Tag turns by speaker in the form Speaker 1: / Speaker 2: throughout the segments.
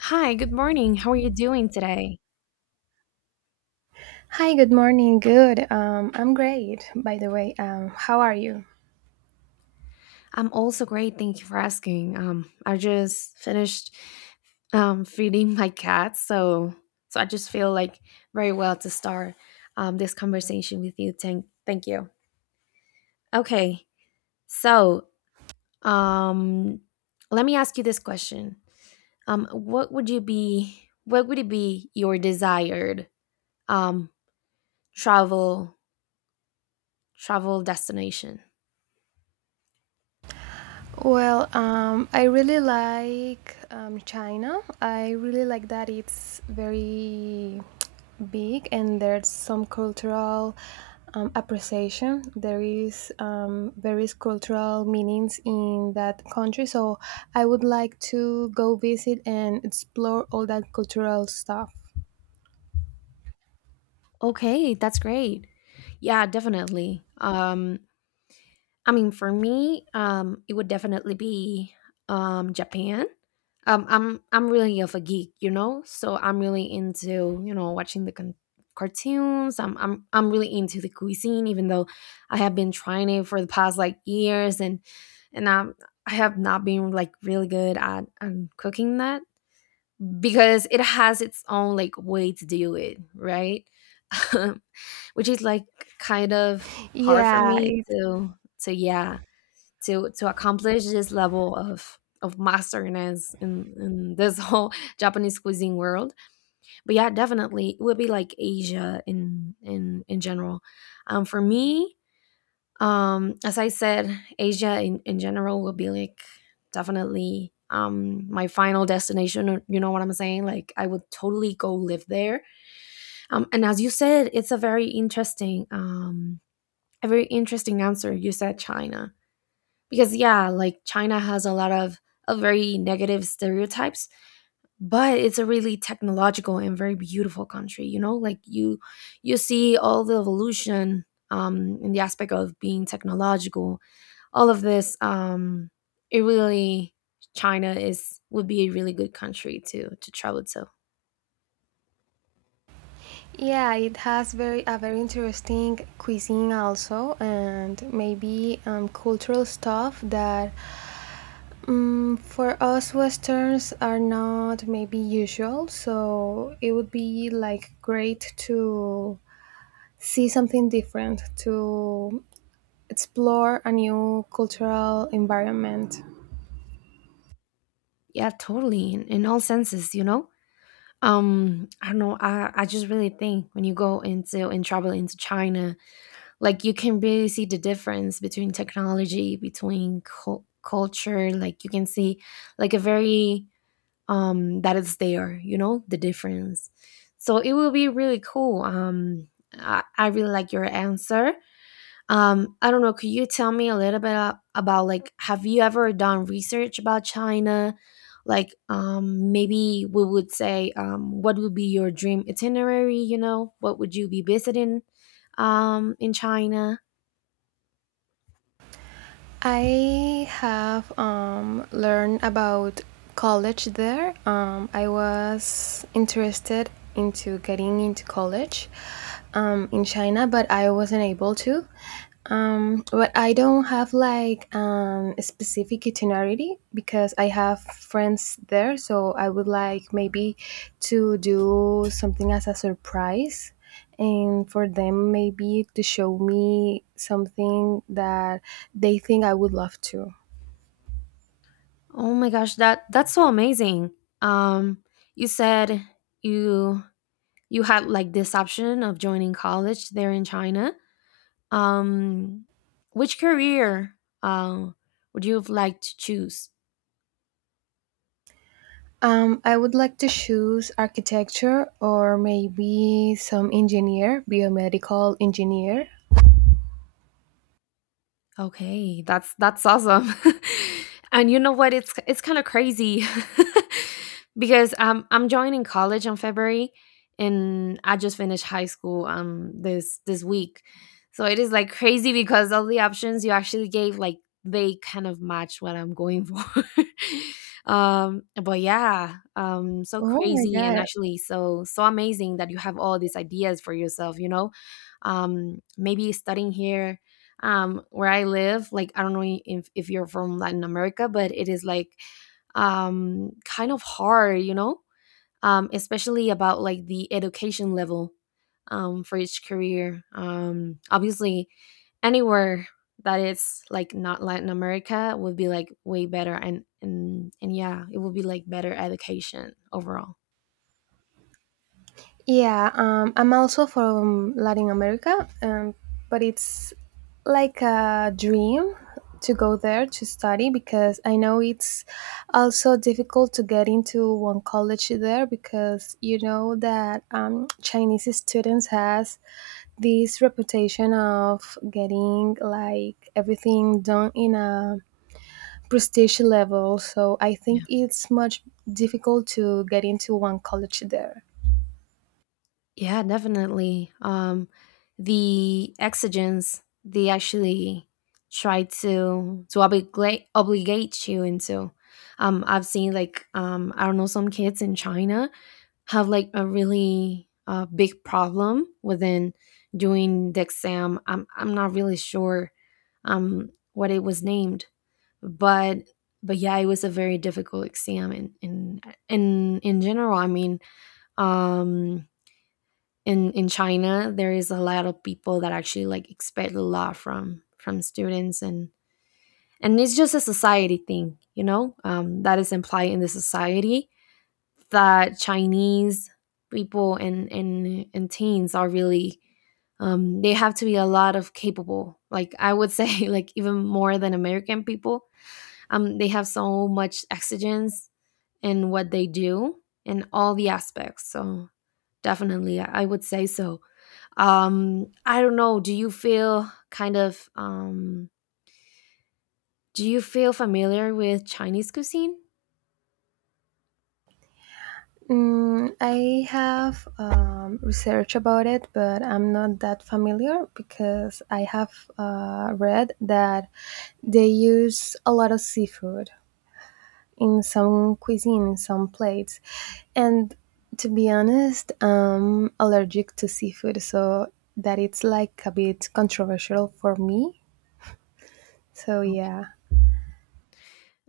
Speaker 1: Hi, good morning. How are you doing today?
Speaker 2: Hi, good morning. Good. I'm great, by the way. How are you?
Speaker 1: I'm also great. Thank you for asking. I just finished feeding my cat, so I just feel like very well to start this conversation with you. Thank you. Okay, so um, let me ask you this question. What would you be? What would it be your desired um, travel travel destination?
Speaker 2: Well, I really like China. I really like that it's very big and there's some cultural appreciation. There is various cultural meanings in that country. So I would like to go visit and explore all that cultural stuff.
Speaker 1: Okay, that's great. Yeah, definitely. I mean, for me, it would definitely be Japan. Um, I'm really of a geek, you know, so I'm really into watching the cartoons. I'm really into the cuisine, even though I have been trying it for the past like years, and I'm. I have not been like really good at cooking that because it has its own like way to do it, right? which is like kind of hard for
Speaker 2: Yeah,
Speaker 1: me to to yeah to accomplish this level of masterness in this whole Japanese cuisine world. But yeah, definitely it would be like Asia in general. For me, as I said, Asia in general will be like definitely my final destination. You know what I'm saying? Like I would totally go live there. And as you said, it's a very interesting a very interesting answer. You said China. Because yeah, like China has a lot of very negative stereotypes, but it's a really technological and very beautiful country, you know? Like you see all the evolution in the aspect of being technological. All of this it really China is would be a really good country to travel to.
Speaker 2: yeah, it has very a very interesting cuisine also, and maybe cultural stuff that for us Westerns are not maybe usual. So it would be like great to see something different, to explore a new cultural environment.
Speaker 1: Yeah, totally in all senses, you know? I don't know, I just really think when you go into and travel into China, like you can really see the difference between technology, between culture. Like you can see like a very that is there, you know, the difference. So it will be really cool. I really like your answer. I don't know, could you tell me a little bit about like, have you ever done research about China? Like maybe we would say, what would be your dream itinerary? You know, what would you be visiting in China?
Speaker 2: I have learned about college there. I was interested into getting into college in China, but I wasn't able to. But I don't have like a specific itinerary because I have friends there, so I would like maybe to do something as a surprise and for them maybe to show me something that they think I would love to.
Speaker 1: Oh my gosh, that's so amazing. Um, you said you you had like this option of joining college there in China. Um, which career uh would you have liked to choose?
Speaker 2: I would like to choose architecture or maybe some engineer, biomedical engineer.
Speaker 1: Okay, that's awesome. And you know what? It's kind of crazy because I'm joining college in February, and I just finished high school this this week, so it is like crazy because all the options you actually gave like they kind of match what I'm going for. But yeah, so
Speaker 2: Oh my
Speaker 1: crazy, and
Speaker 2: god,
Speaker 1: actually so so amazing that you have all these ideas for yourself. You know, maybe studying here where I live, like I don't know if you're from Latin America, but it is like kind of hard, you know, especially about like the education level for each career. Obviously, anywhere that it's like not Latin America would be like way better, and yeah, it would be like better education overall.
Speaker 2: yeah, I'm also from Latin America, but it's like a dream to go there to study because I know it's also difficult to get into one college there because you know that Chinese students has this reputation of getting like everything done in a prestige level. So I think it's much difficult to get into one college there.
Speaker 1: Yeah, definitely. The exigence they actually try to obligate you into. I've seen like I don't know, some kids in China have like a really big problem within doing the exam. I'm not really sure what it was named, but yeah, it was a very difficult exam. And in in general, I mean, um in China, there is a lot of people that actually like expect a lot from students, and it's just a society thing, you know, that is implied in the society that Chinese people and teens are really they have to be a lot of capable, like I would say, like even more than American people. They have so much exigence in what they do in all the aspects. So definitely, I would say so. I don't know. Do you feel kind of do you feel familiar with Chinese cuisine?
Speaker 2: Mm, I have researched about it, but I'm not that familiar because I have read that they use a lot of seafood in some cuisine, in some plates. And to be honest, I'm allergic to seafood, so that it's like a bit controversial for me. So yeah.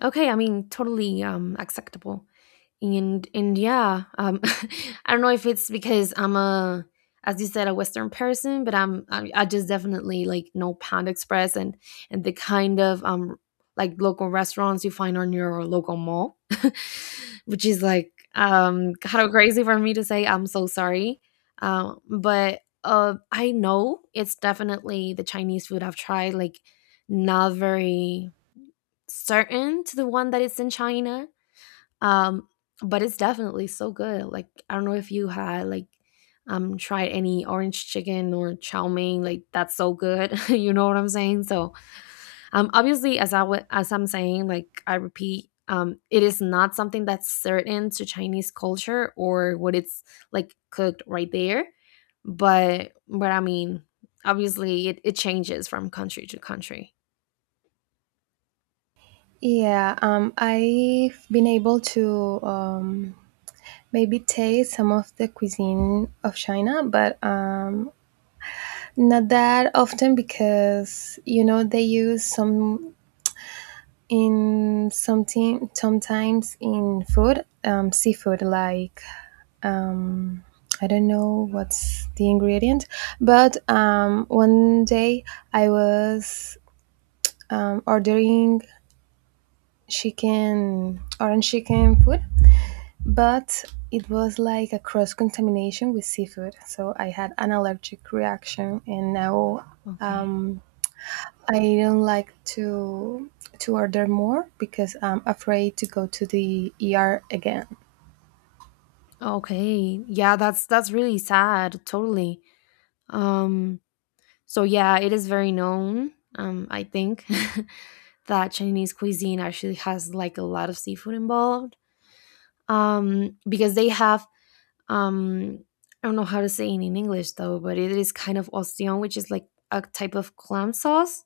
Speaker 1: Okay, I mean, totally acceptable, and yeah, I don't know if it's because I'm a, as you said, a Western person, but I just definitely like know Pound Express and the kind of like local restaurants you find on your local mall, which is like kind of crazy for me to say. I'm so sorry, but I know it's definitely the Chinese food I've tried, like not very certain to the one that is in China. Um, but it's definitely so good. Like I don't know if you had like tried any orange chicken or chow mein. Like that's so good. You know what I'm saying? So obviously, as as I'm saying, like I repeat, it is not something that's certain to Chinese culture or what it's like cooked right there. But I mean, obviously it changes from country to country.
Speaker 2: Yeah, I've been able to maybe taste some of the cuisine of China, but not that often because you know they use some in something sometimes in food seafood like um, I don't know what's the ingredient, but one day I was ordering chicken orange chicken food but it was like a cross contamination with seafood. So I had an allergic reaction, and now
Speaker 1: Okay.
Speaker 2: um, I don't like to order more because I'm afraid to go to the ER again.
Speaker 1: Okay. Yeah, that's really sad. Totally. Um so yeah, it is very known, I think that Chinese cuisine actually has like a lot of seafood involved. Because they have um I don't know how to say it in English though, but it is kind of ostión, which is like a type of clam sauce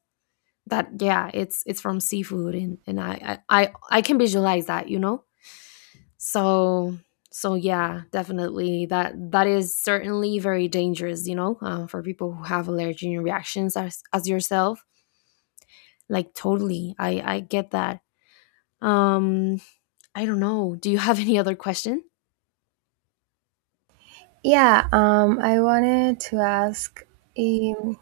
Speaker 1: that yeah, it's from seafood, and I can visualize that, you know? So yeah, definitely that is certainly very dangerous, you know, for people who have allergic reactions as yourself. Like totally, I get that. Um, I don't know. Do you have any other question?
Speaker 2: Yeah, I wanted to ask. Um,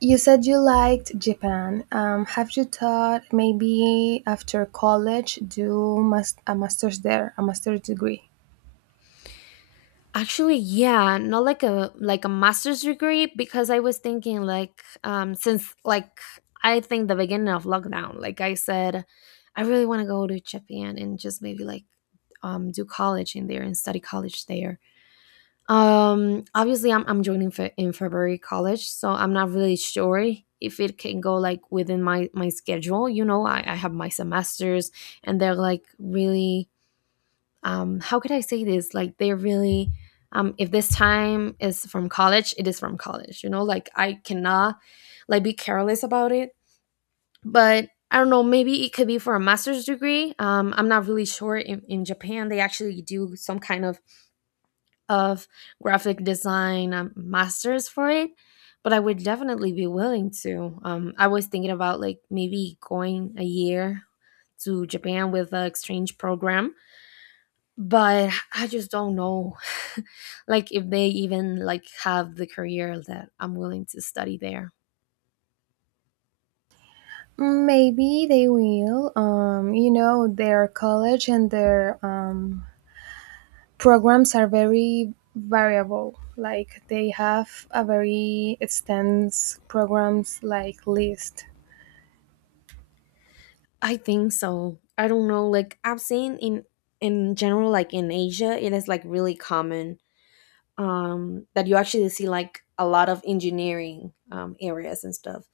Speaker 2: you said you liked Japan. Have you thought maybe after college do a master's there, a master's degree?
Speaker 1: Actually, yeah, not like a master's degree, because I was thinking like since like I think the beginning of lockdown, like I said, I really want to go to Japan and just maybe like do college in there and study college there. Obviously, I'm joining in February college, so I'm not really sure if it can go like within my my schedule. You know, I have my semesters, and they're like really how could I say this? Like they're really if this time is from college, it is from college. You know, like I cannot like be careless about it. But I don't know, maybe it could be for a master's degree. I'm not really sure. In Japan, they actually do some kind of of graphic design masters for it, but I would definitely be willing to. I was thinking about like maybe going a year to Japan with the exchange program, but I just don't know like if they even like have the career that I'm willing to study there.
Speaker 2: Maybe they will. You know, their college and their programs are very variable. Like they have a very extensive programs like list.
Speaker 1: I think so, I don't know. Like I've seen in general, like in Asia it is like really common, that you actually see like a lot of engineering areas and stuff.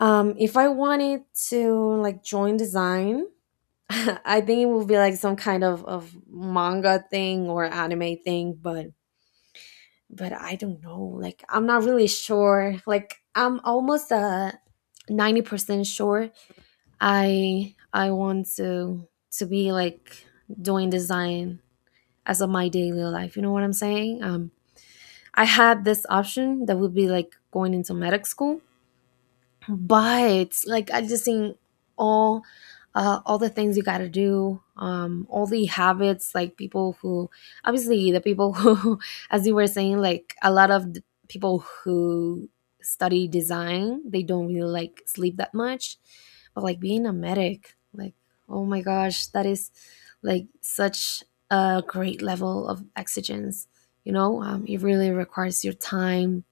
Speaker 1: If I wanted to like join design, I think it would be like some kind of manga thing or anime thing, but I don't know. Like I'm not really sure. Like I'm almost 90% sure I want to be like doing design as of my daily life. You know what I'm saying? I had this option that would be like going into medic school, but like I just think all all the things you got to do, all the habits, like people who obviously the people who as you were saying, like a lot of the people who study design, they don't really like sleep that much. But like being a medic, like oh my gosh, that is like such a great level of exigence, you know. It really requires your time,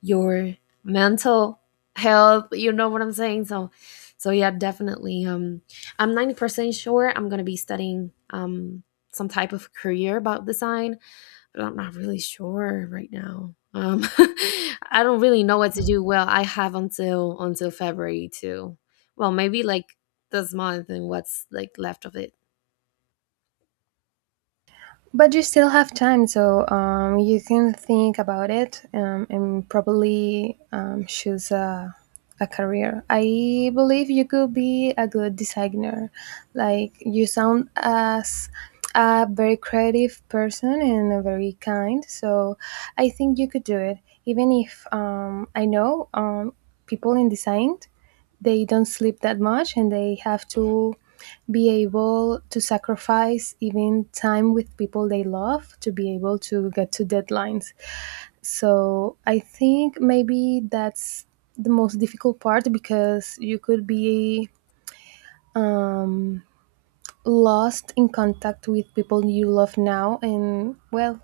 Speaker 1: your mental health, you know what I'm saying? So yeah, definitely I'm 90% sure I'm gonna be studying some type of career about design, but I'm not really sure right now. I don't really know what to do. Well, I have until February to, well, maybe like this month and what's like left of it.
Speaker 2: But you still have time, so you can think about it and probably choose a career. I believe you could be a good designer. Like you sound as a very creative person and a very kind, so I think you could do it. Even if I know people in design they don't sleep that much and they have to be able to sacrifice even time with people they love to be able to get to deadlines. So I think maybe that's the most difficult part because you could be um, lost in contact with people you love now, and well,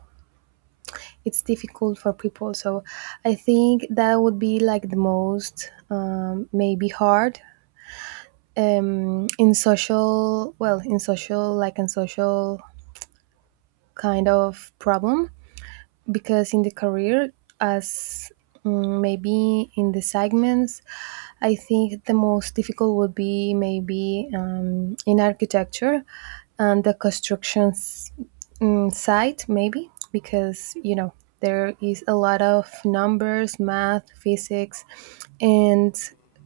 Speaker 2: it's difficult for people. So I think that would be like the most maybe hard in social kind of problem because in the career as maybe in the segments I think the most difficult would be maybe in architecture and the constructions side maybe because you know there is a lot of numbers, math, physics, and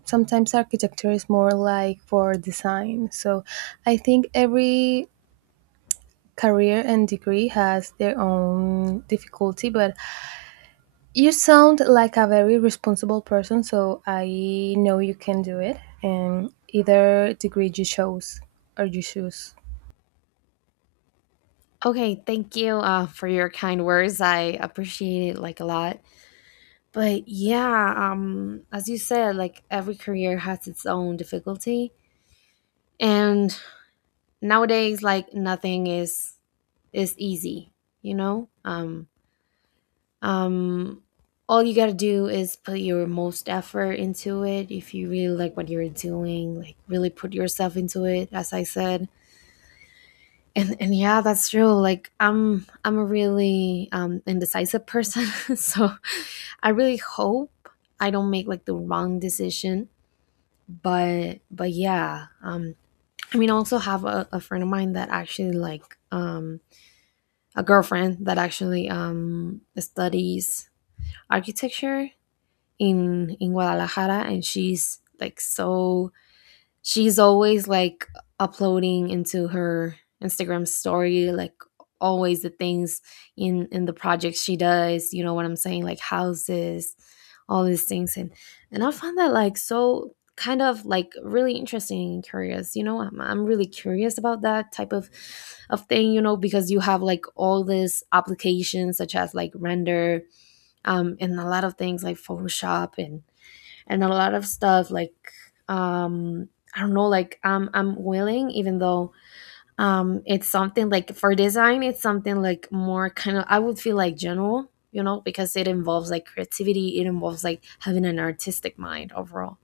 Speaker 2: sometimes architecture is more like for design. So I think every career and degree has their own difficulty, but you sound like a very responsible person, so I know you can do it. And either degree you chose or you choose.
Speaker 1: Okay, thank you for your kind words, I appreciate it like a lot. But yeah, as you said, like every career has its own difficulty, and nowadays, like nothing is easy. You know, um, all you gotta do is put your most effort into it. If you really like what you're doing, like really put yourself into it. As I said, and yeah, that's true. Like I'm a really indecisive person. So I really hope I don't make like the wrong decision, but yeah. I also have a friend of mine that actually like, um a girlfriend that actually studies architecture in Guadalajara, and she's like so— she's always, like, uploading into her Instagram story, like, always the things in the projects she does, you know what I'm saying? Like, houses, all these things, and I found that, like, so kind of, like, really interesting and curious, you know? I'm really curious about that type of thing, you know, because you have, like, all these applications such as, like, Render, and a lot of things like Photoshop and a lot of stuff like um I don't know, like I'm willing, even though it's something like for design, it's something like more kind of I would feel like general, you know, because it involves like creativity, it involves like having an artistic mind overall.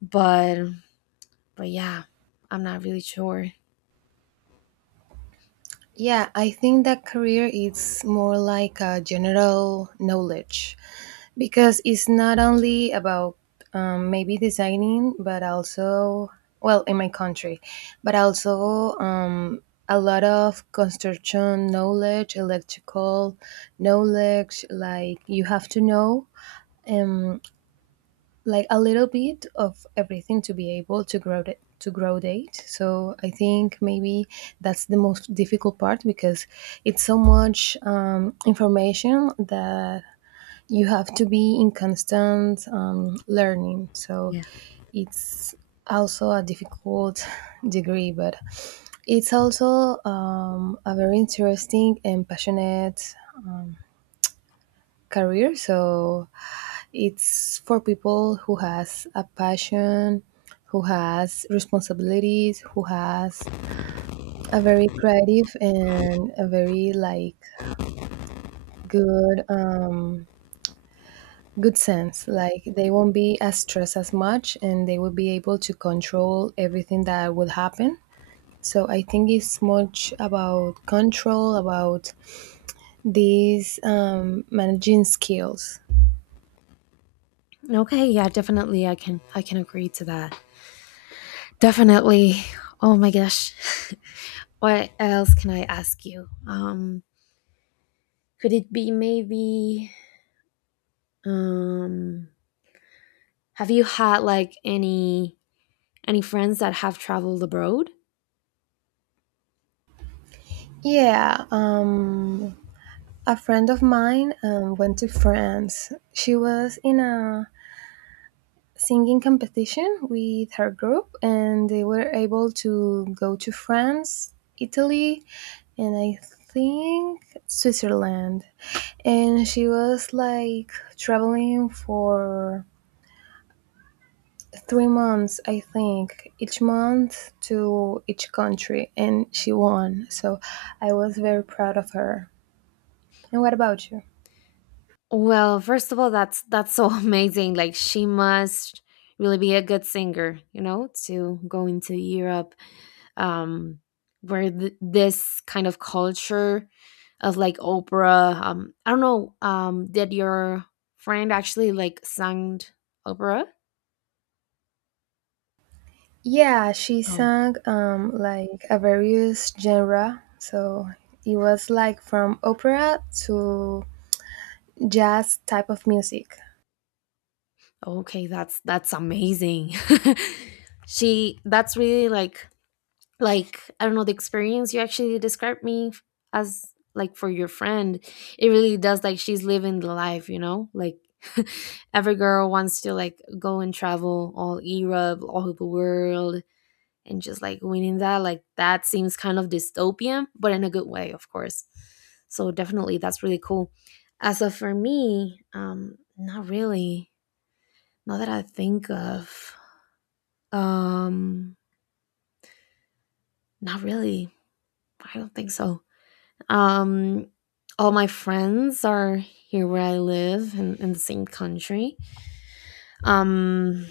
Speaker 1: But but yeah, I'm not really sure.
Speaker 2: Yeah, I think that career is more like a general knowledge because it's not only about maybe designing, but also, well, in my country, but also a lot of construction knowledge, electrical knowledge, like you have to know. Um, like a little bit of everything to be able to grow it to grow date. So I think maybe that's the most difficult part because it's so much information that you have to be in constant learning. So
Speaker 1: Yeah.
Speaker 2: it's also a difficult degree, but it's also a very interesting and passionate career. So it's for people who has a passion, who has responsibilities, who has a very creative and a very like good good sense. Like they won't be as stressed as much and they will be able to control everything that would happen. So I think it's much about control, about these managing skills.
Speaker 1: Okay, yeah, definitely I can agree to that. Definitely. Oh my gosh. What else can I ask you? Could it be maybe— Um, have you had like any friends that have traveled abroad?
Speaker 2: Yeah, a friend of mine went to France. She was in a singing competition with her group, and they were able to go to France, Italy, and I think Switzerland. And she was like traveling for 3 months, I think, each month to each country, and she won. So I was very proud of her. And what about you?
Speaker 1: Well, first of all, that's so amazing. Like she must really be a good singer, you know, to go into Europe, um, where this kind of culture of like opera. I don't know. Did your friend actually like sang opera?
Speaker 2: Yeah, she
Speaker 1: Oh,
Speaker 2: sang like a various genre. So it was like from opera to jazz type of music.
Speaker 1: okay, that's amazing. She, that's really like— like I don't know, the experience you actually described me as, like, for your friend, it really does. Like she's living the life, you know, like every girl wants to like go and travel all Europe, all over the world, and just like winning that, like that seems kind of dystopian, but in a good way, of course. So definitely that's really cool. As of for me, not really, not that I think of, um not really, I don't think so. Um, all my friends are here where I live, in the same country. Um,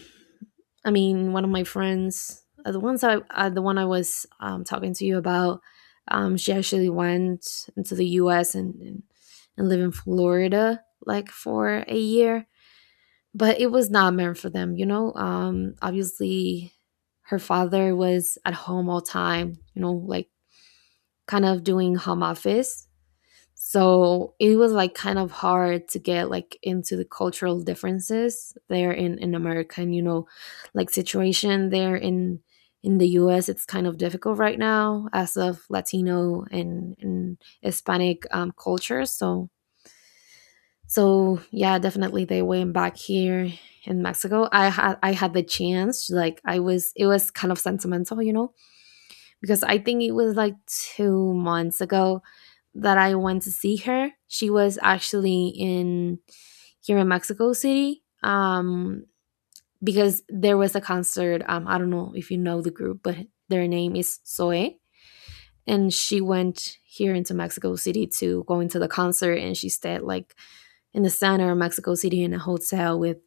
Speaker 1: I mean, one of my friends, the ones I, the one I was talking to you about, she actually went into the U.S. And live in Florida like for a year, but it was not meant for them, you know. Obviously, her father was at home all time, you know, like kind of doing home office. So it was like kind of hard to get like into the cultural differences there in America, and you know, like situation there in the US, it's kind of difficult right now as of Latino and Hispanic culture. So so yeah, definitely they went back here in Mexico. I had the chance, like I was, it was kind of sentimental, you know, because I think it was like 2 months ago that I went to see her. She was actually in— here in Mexico City, because there was a concert. I don't know if you know the group, but their name is Zoe. And she went here into Mexico City to go into the concert, and she stayed like in the center of Mexico City in a hotel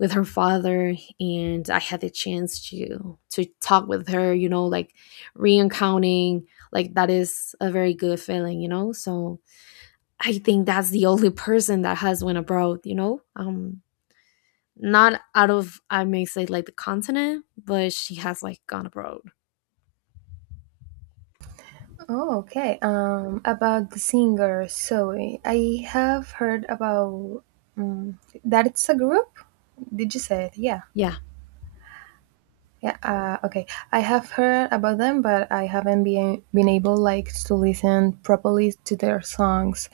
Speaker 1: with her father, and I had the chance to talk with her, you know, like reencountering, like that is a very good feeling, you know. So I think that's the only person that has went abroad, you know. Not out of, I may say, like the continent, but she has like gone abroad.
Speaker 2: Oh, okay. About the singer Zoe, I have heard about that. It's a group. Did you say it? Yeah.
Speaker 1: Yeah,
Speaker 2: Yeah. Okay. I have heard about them, but I haven't been able like to listen properly to their songs.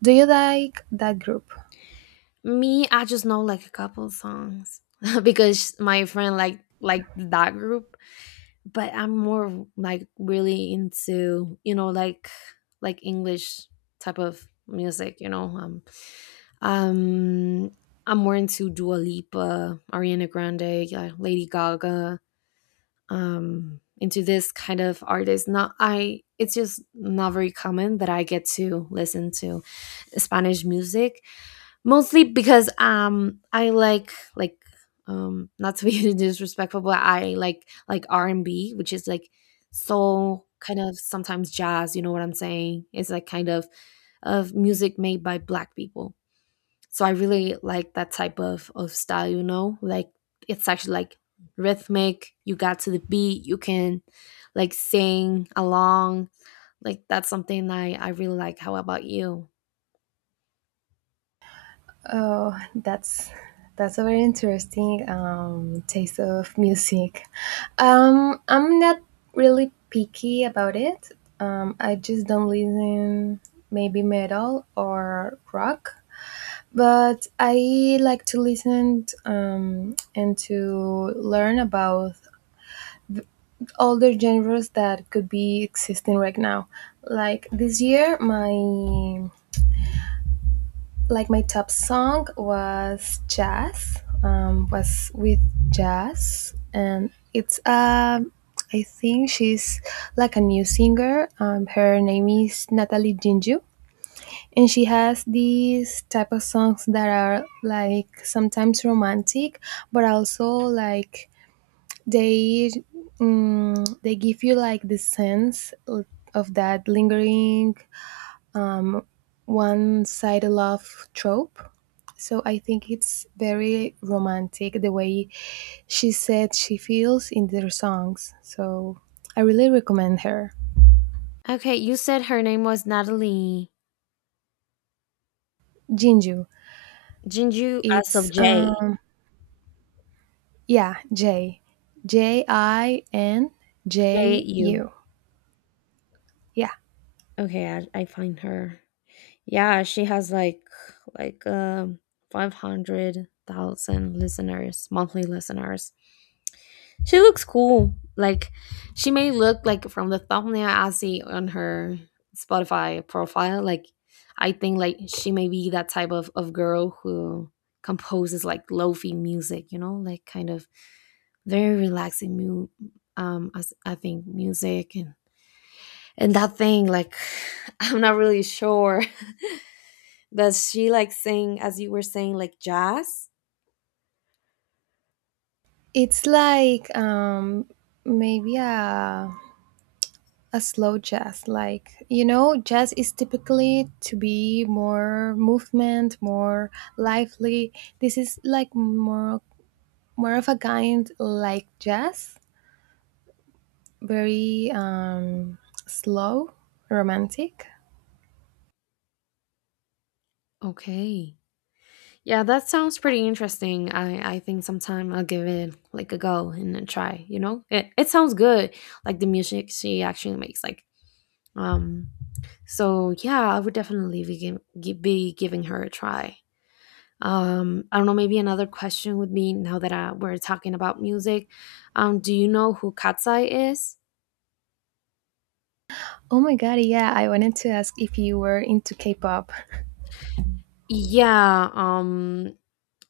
Speaker 2: Do you like that group?
Speaker 1: me, I just know like a couple songs because my friend like— like that group, but I'm more like really into, you know, like English type of music. You know, um, I'm more into Dua Lipa, Ariana Grande, yeah, Lady Gaga. Into this kind of artist. Not I. It's just not very common that I get to listen to Spanish music, mostly because I like, not to be disrespectful, but I like R&B, which is like soul, kind of sometimes jazz, you know what I'm saying, it's like kind of music made by black people. So I really like that type of style, you know, like it's actually like rhythmic, you got to the beat, you can like sing along. Like that's something I really like. How about you?
Speaker 2: Oh, that's a very interesting taste of music. I'm not really picky about it. I just don't listen maybe metal or rock, but I like to listen and to learn about all the genres that could be existing right now. Like this year, my like my top song was jazz, was with jazz, and it's I think she's like a new singer. Her name is Natalie Ginju, and she has these type of songs that are like sometimes romantic, but also like they they give you like the sense of that lingering um, one-sided love trope. So I think it's very romantic the way she said she feels in their songs. So I really recommend her.
Speaker 1: Okay, you said her name was Natalie
Speaker 2: Jinju.
Speaker 1: Jinju, as of
Speaker 2: It's
Speaker 1: J
Speaker 2: yeah, J. J I N
Speaker 1: J
Speaker 2: J
Speaker 1: U.
Speaker 2: U. Yeah.
Speaker 1: Okay, I find her. Yeah, she has like 500,000 listeners, monthly listeners. She looks cool. Like she may look like, from the thumbnail I see on her Spotify profile, like I think like she may be that type of girl who composes like lo-fi music, you know, like kind of very relaxing I, I think music and that thing like— I'm not really sure. Does she like sing, as you were saying, like jazz?
Speaker 2: It's like maybe a slow jazz. Like, you know, jazz is typically to be more movement, more lively. This is like more of a kind like jazz, very slow, romantic.
Speaker 1: Okay, yeah, that sounds pretty interesting. I think sometime I'll give it like a go and a try, you know, it sounds good, like the music she actually makes like, um so yeah, I would definitely be, be giving her a try. I don't know, maybe another question would be, now that we're talking about music, do you know who Katsai is?
Speaker 2: Oh my god, yeah, I wanted to ask if you were into K-pop.
Speaker 1: Yeah,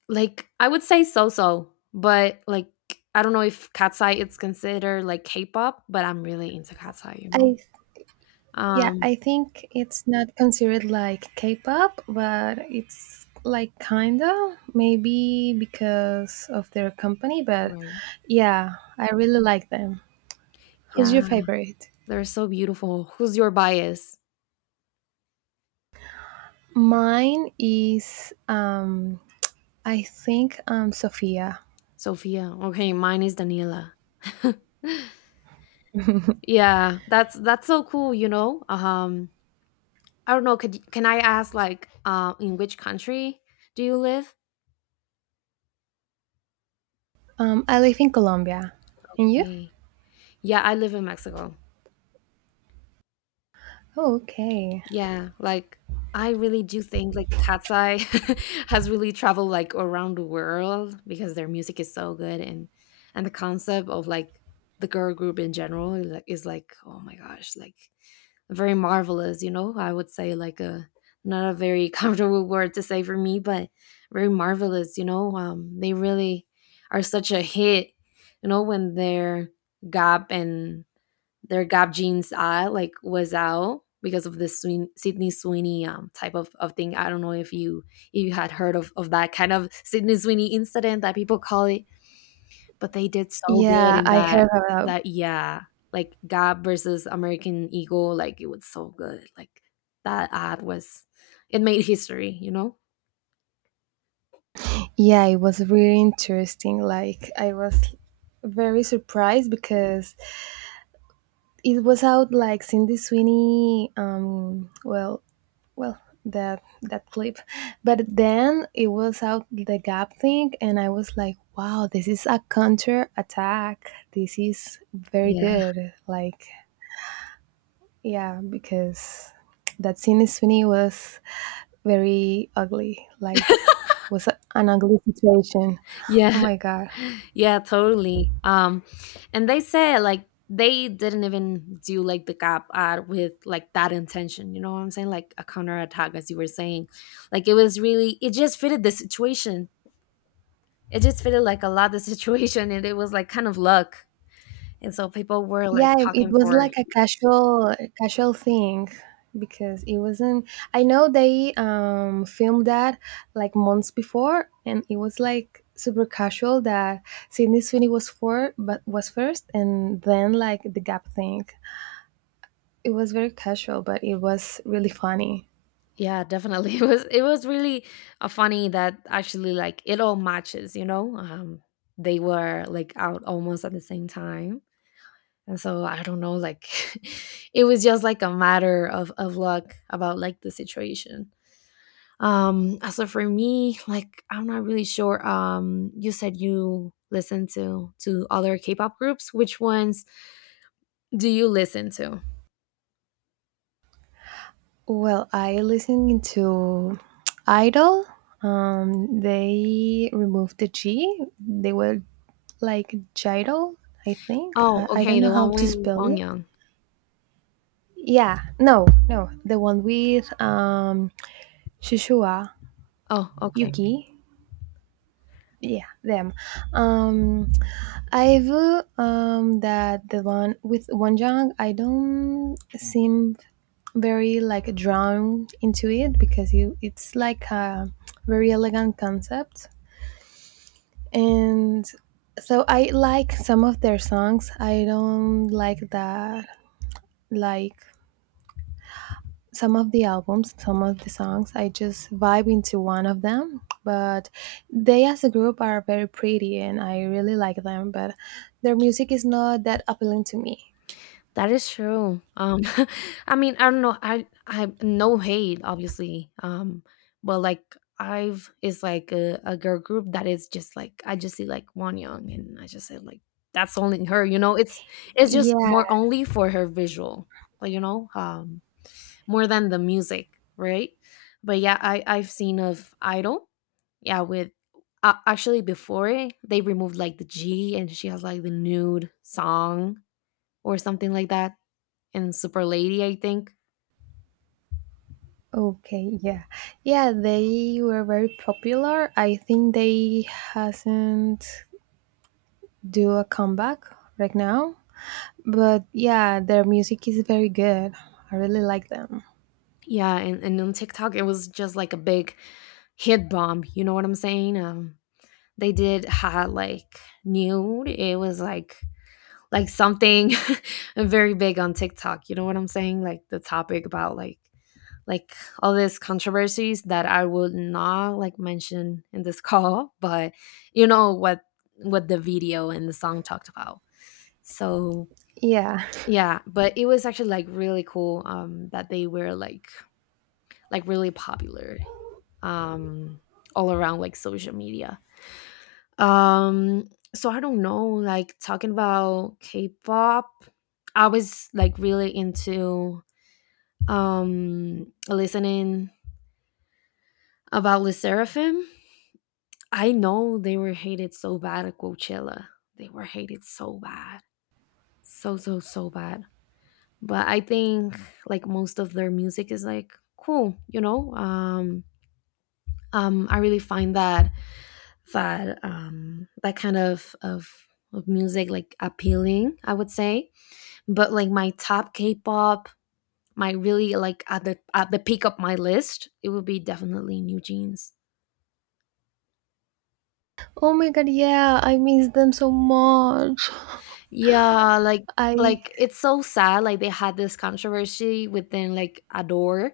Speaker 1: like, I would say so-so, but, like, I don't know if Katsai it's considered, like, K-pop, but I'm really into Katsai, you know?
Speaker 2: I yeah,
Speaker 1: Um.
Speaker 2: I think it's not considered like K-pop, but it's like kinda maybe because of their company, but
Speaker 1: Right.
Speaker 2: yeah, I really like them. Who's your
Speaker 1: Yeah,
Speaker 2: favorite?
Speaker 1: they're so beautiful. Who's your bias?
Speaker 2: Mine is I think Sofia.
Speaker 1: Sophia. Okay, mine is Daniela. Yeah, that's so cool, you know? I don't know, could y can I ask, like, in which country do you live?
Speaker 2: I live in Colombia. And you?
Speaker 1: Okay. Yeah, I live in Mexico.
Speaker 2: Oh, okay.
Speaker 1: Yeah, like I really do think like Cat's Eye has really traveled like around the world because their music is so good, and the concept of like the girl group in general is, like, oh my gosh, like very marvelous, you know? I would say like a— not a very comfortable word to say for me, but very marvelous, you know? They really are such a hit, you know, when their Gap and their Gap jeans ad like was out because of the Sydney Sweeney type of thing. I don't know if you, if you had heard of that kind of Sydney Sweeney incident that people call it, but they did so good
Speaker 2: Yeah,
Speaker 1: in
Speaker 2: I
Speaker 1: that—
Speaker 2: heard about.
Speaker 1: that yeah, like Gap versus American Eagle, like it was so good. Like that ad was— it made history, you know?
Speaker 2: Yeah, it was really interesting. Like I was very surprised because it was out like Cindy Sweeney. Well, that clip, but then it was out the Gap thing, and I was like, wow, this is a counter attack. This is very
Speaker 1: Yeah.
Speaker 2: good. Like, yeah, because that Cindy Sweeney was very ugly. Like, was an ugly situation. Oh
Speaker 1: Yeah.
Speaker 2: my god.
Speaker 1: Yeah, totally. And they said like they didn't even do like the Gap ad with like that intention. You know what I'm saying? Like a counterattack, as you were saying. Like it was really, it just fitted the situation. It just fitted like a lot the situation, and it was like kind of luck. And so people were like
Speaker 2: Yeah, it
Speaker 1: talking
Speaker 2: was
Speaker 1: for.
Speaker 2: like a casual casual thing because it wasn't. I know they filmed that like months before, and it was like super casual that Sydney Sweeney was for but was first and then like the gap thing. It was very casual but it was really funny.
Speaker 1: Yeah, definitely. It was really funny that actually like it all matches. You know, they were like out almost at the same time, and so I don't know, like it was just like a matter of luck about like the situation. As so for me, like I'm not really sure. You said you listen to other K-pop groups, which ones do you listen to?
Speaker 2: Well, I listened to Idol. They removed the G. They were like gyro, I think.
Speaker 1: Oh
Speaker 2: I don't
Speaker 1: okay,
Speaker 2: know
Speaker 1: the
Speaker 2: how
Speaker 1: one
Speaker 2: to
Speaker 1: with
Speaker 2: spell
Speaker 1: Wang
Speaker 2: it.
Speaker 1: Young.
Speaker 2: Yeah, no, no, the one with Shishua,
Speaker 1: Oh okay.
Speaker 2: Yuki. Yeah, them. Um, I've that the one with Wonjang. I don't seem very like drawn into it because you it's like a very elegant concept, and so I like some of their songs. I don't like that like some of the albums, some of the songs, I just vibe into one of them. But they as a group are very pretty and I really like them, but their music is not that appealing to me.
Speaker 1: That is true. I mean, I don't know. I no hate, obviously. But like I've is like a girl group that is just like I just see like one young, and I just say like that's only her. You know, it's just
Speaker 2: Yeah,
Speaker 1: more only for her visual. Like you know, more than the music, right? But yeah, I I've seen of Idol. Yeah, with actually before it, they removed like the G, and she has like the nude song or something like that, and Super Lady, I think.
Speaker 2: okay, yeah. Yeah, they were very popular. I think they hasn't do a comeback right now, but yeah, their music is very good. I really like them.
Speaker 1: Yeah, and on TikTok, it was just like a big hit bomb. You know what I'm saying? They did had like nude. It was like— like something very big on TikTok. You know what I'm saying? Like the topic about like all these controversies that I would not like mention in this call, but you know what the video and the song talked about. So
Speaker 2: Yeah.
Speaker 1: yeah, but it was actually like really cool that they were like really popular. um all around like social media. Um so I don't know, like talking about K-pop, I was like really into listening about Le Seraphim. I know they were hated so bad at Coachella. They were hated so bad. So so so bad. But I think like most of their music is like cool, you know? I really find that that kind of music like appealing, I would say. But like my top K-pop, my really like at the peak of my list, it would be definitely New Jeans.
Speaker 2: Oh my god, yeah, I miss them so much.
Speaker 1: Yeah,
Speaker 2: I
Speaker 1: like it's so sad, like they had this controversy within like Adore,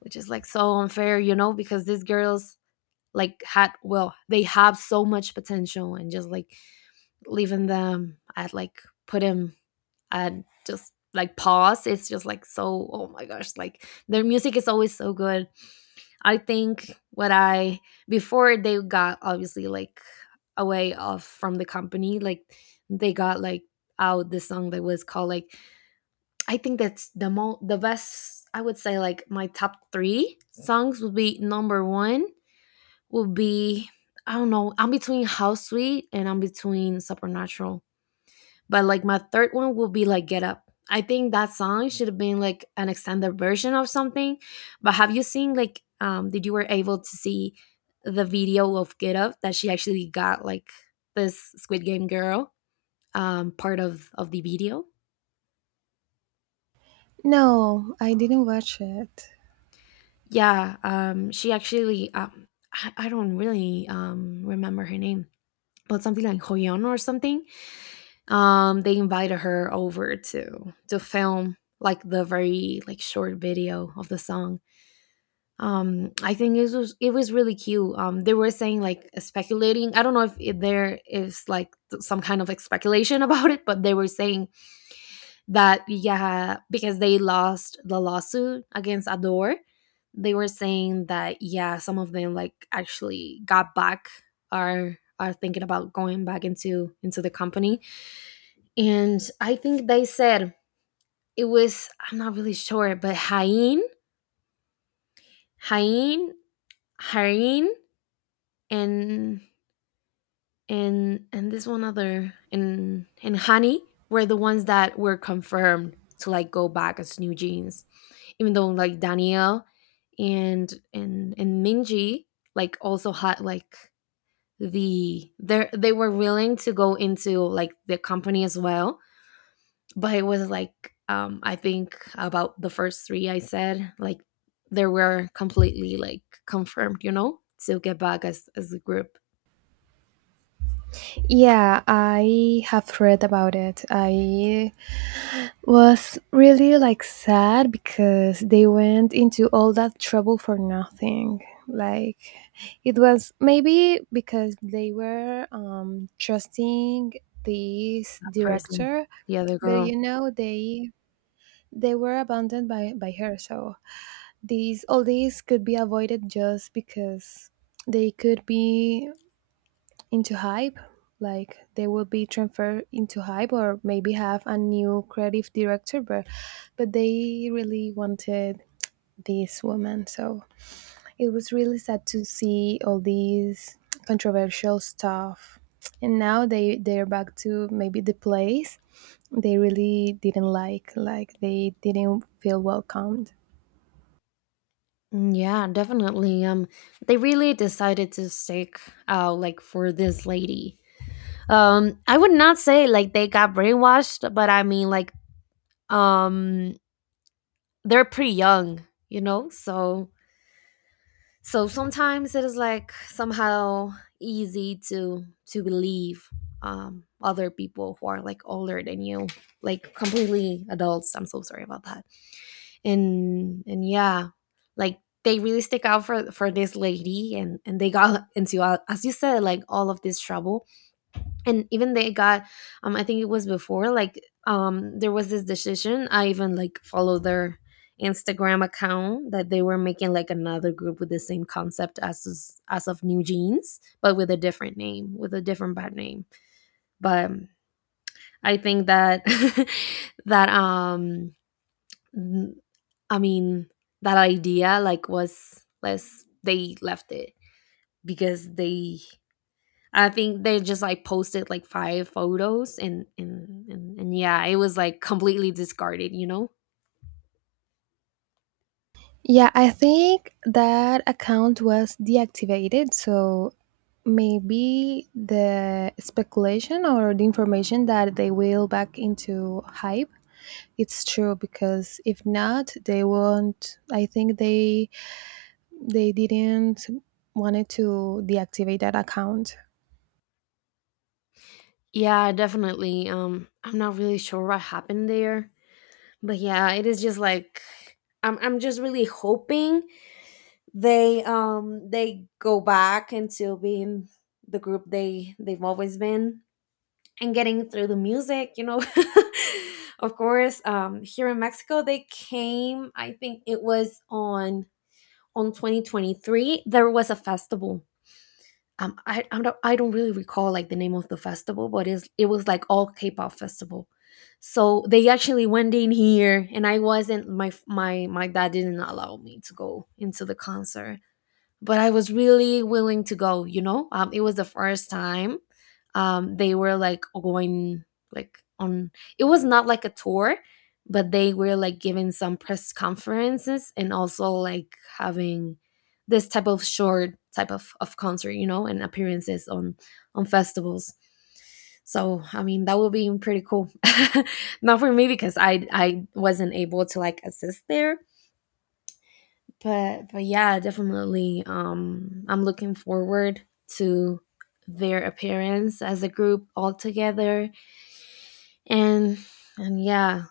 Speaker 1: which is like so unfair, you know, because these girls like had, well, they have so much potential and just like leaving them at, like put them, and just like pause, it's just like so, oh my gosh, like their music is always so good. I think what I, before they got obviously like away off from the company, like they got like out the song that was called like, I think that's the mo the best, I would say. Like my top three songs would be number one would be, I don't know, I'm between House Sweet and I'm between Supernatural. But like my third one will be like Get Up. I think that song should have been like an extended version of something. But have you seen like did you were able to see the video of Get Up that she actually got like this Squid Game girl part of the video?
Speaker 2: no, I didn't watch it.
Speaker 1: Yeah, she actually um I don't really remember her name, but something like Hoyeon or something. They invited her over to film like the very like short video of the song. I think it was, it was really cute. They were saying, like speculating, I don't know if it, there is like some kind of like speculation about it, but they were saying that, yeah, because they lost the lawsuit against Adore, they were saying that, yeah, some of them like actually got back, are thinking about going back into the company. And I think they said it was, I'm not really sure, but Hain, Hain, Harin, and and this one other and Honey were the ones that were confirmed to like go back as New Jeans, even though like Danielle and Minji like also had like the, they were willing to go into like the company as well. But it was like, I think about the first three, I said like they were completely like confirmed, you know, to get back as a group.
Speaker 2: Yeah, I have read about it. I was really like sad because they went into all that trouble for nothing. Like it was maybe because they were trusting this
Speaker 1: Person,
Speaker 2: director,
Speaker 1: the other
Speaker 2: but
Speaker 1: girl.
Speaker 2: you know they were abandoned by her. So these all these could be avoided just because they could be into Hype. Like they will be transferred into Hype or maybe have a new creative director, but they really wanted this woman. So it was really sad to see all these controversial stuff. And now they're back to maybe the place they really didn't like. Like they didn't feel welcomed.
Speaker 1: Mm, yeah, definitely. They really decided to stick out like for this lady. I would not say like they got brainwashed, but I mean, like, um they're pretty young, you know. So so sometimes it is like somehow easy to believe other people who are like older than you, like completely adults. I'm so sorry about that. And yeah, like they really stick out for this lady, and they got into as you said, like all of this trouble. And even they got, I think it was before, like, there was this decision, I even like followed their Instagram account that they were making like another group with the same concept as as of New Jeans, but with a different name, with a different bad name. But I think that that um. Mhm. I mean, that idea like was less, they left it because they, I think they just like posted like 5 photos and yeah, it was like completely discarded, you know?
Speaker 2: Yeah, I think that account was deactivated. So maybe the speculation or the information that they will back into hype, it's true, because if not they won't. I think they didn't wanted to deactivate that account.
Speaker 1: Yeah, definitely. I'm not really sure what happened there. But yeah, it is just like, I'm just really hoping they go back into being the group they've always been and getting through the music, you know. Of course, here in Mexico, they came. I think it was on 2023. There was a festival. I don't really recall like the name of the festival, but it's, it was like all K-pop festival. So they actually went in here, and I wasn't, my my dad didn't allow me to go into the concert, but I was really willing to go. You know, it was the first time they were like going like on. It was not like a tour, but they were like giving some press conferences and also like having this type of short type of concert, you know, and appearances on festivals. So I mean that would be pretty cool. Not for me because I wasn't able to like assist there, but yeah, definitely, I'm looking forward to their appearance as a group all together, and and yeah.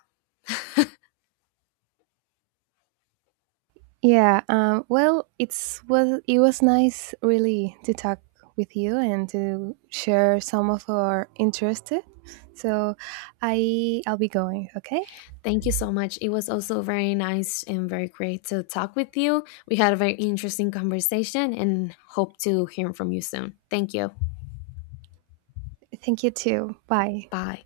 Speaker 2: Yeah, well, it was nice really to talk with you and to share some of our interests. So I I'll be going, okay?
Speaker 1: Thank you so much, it was also very nice and very great to talk with you. We had a very interesting conversation and hope to hear from you soon. Thank you.
Speaker 2: Thank you too. Bye.
Speaker 1: Bye.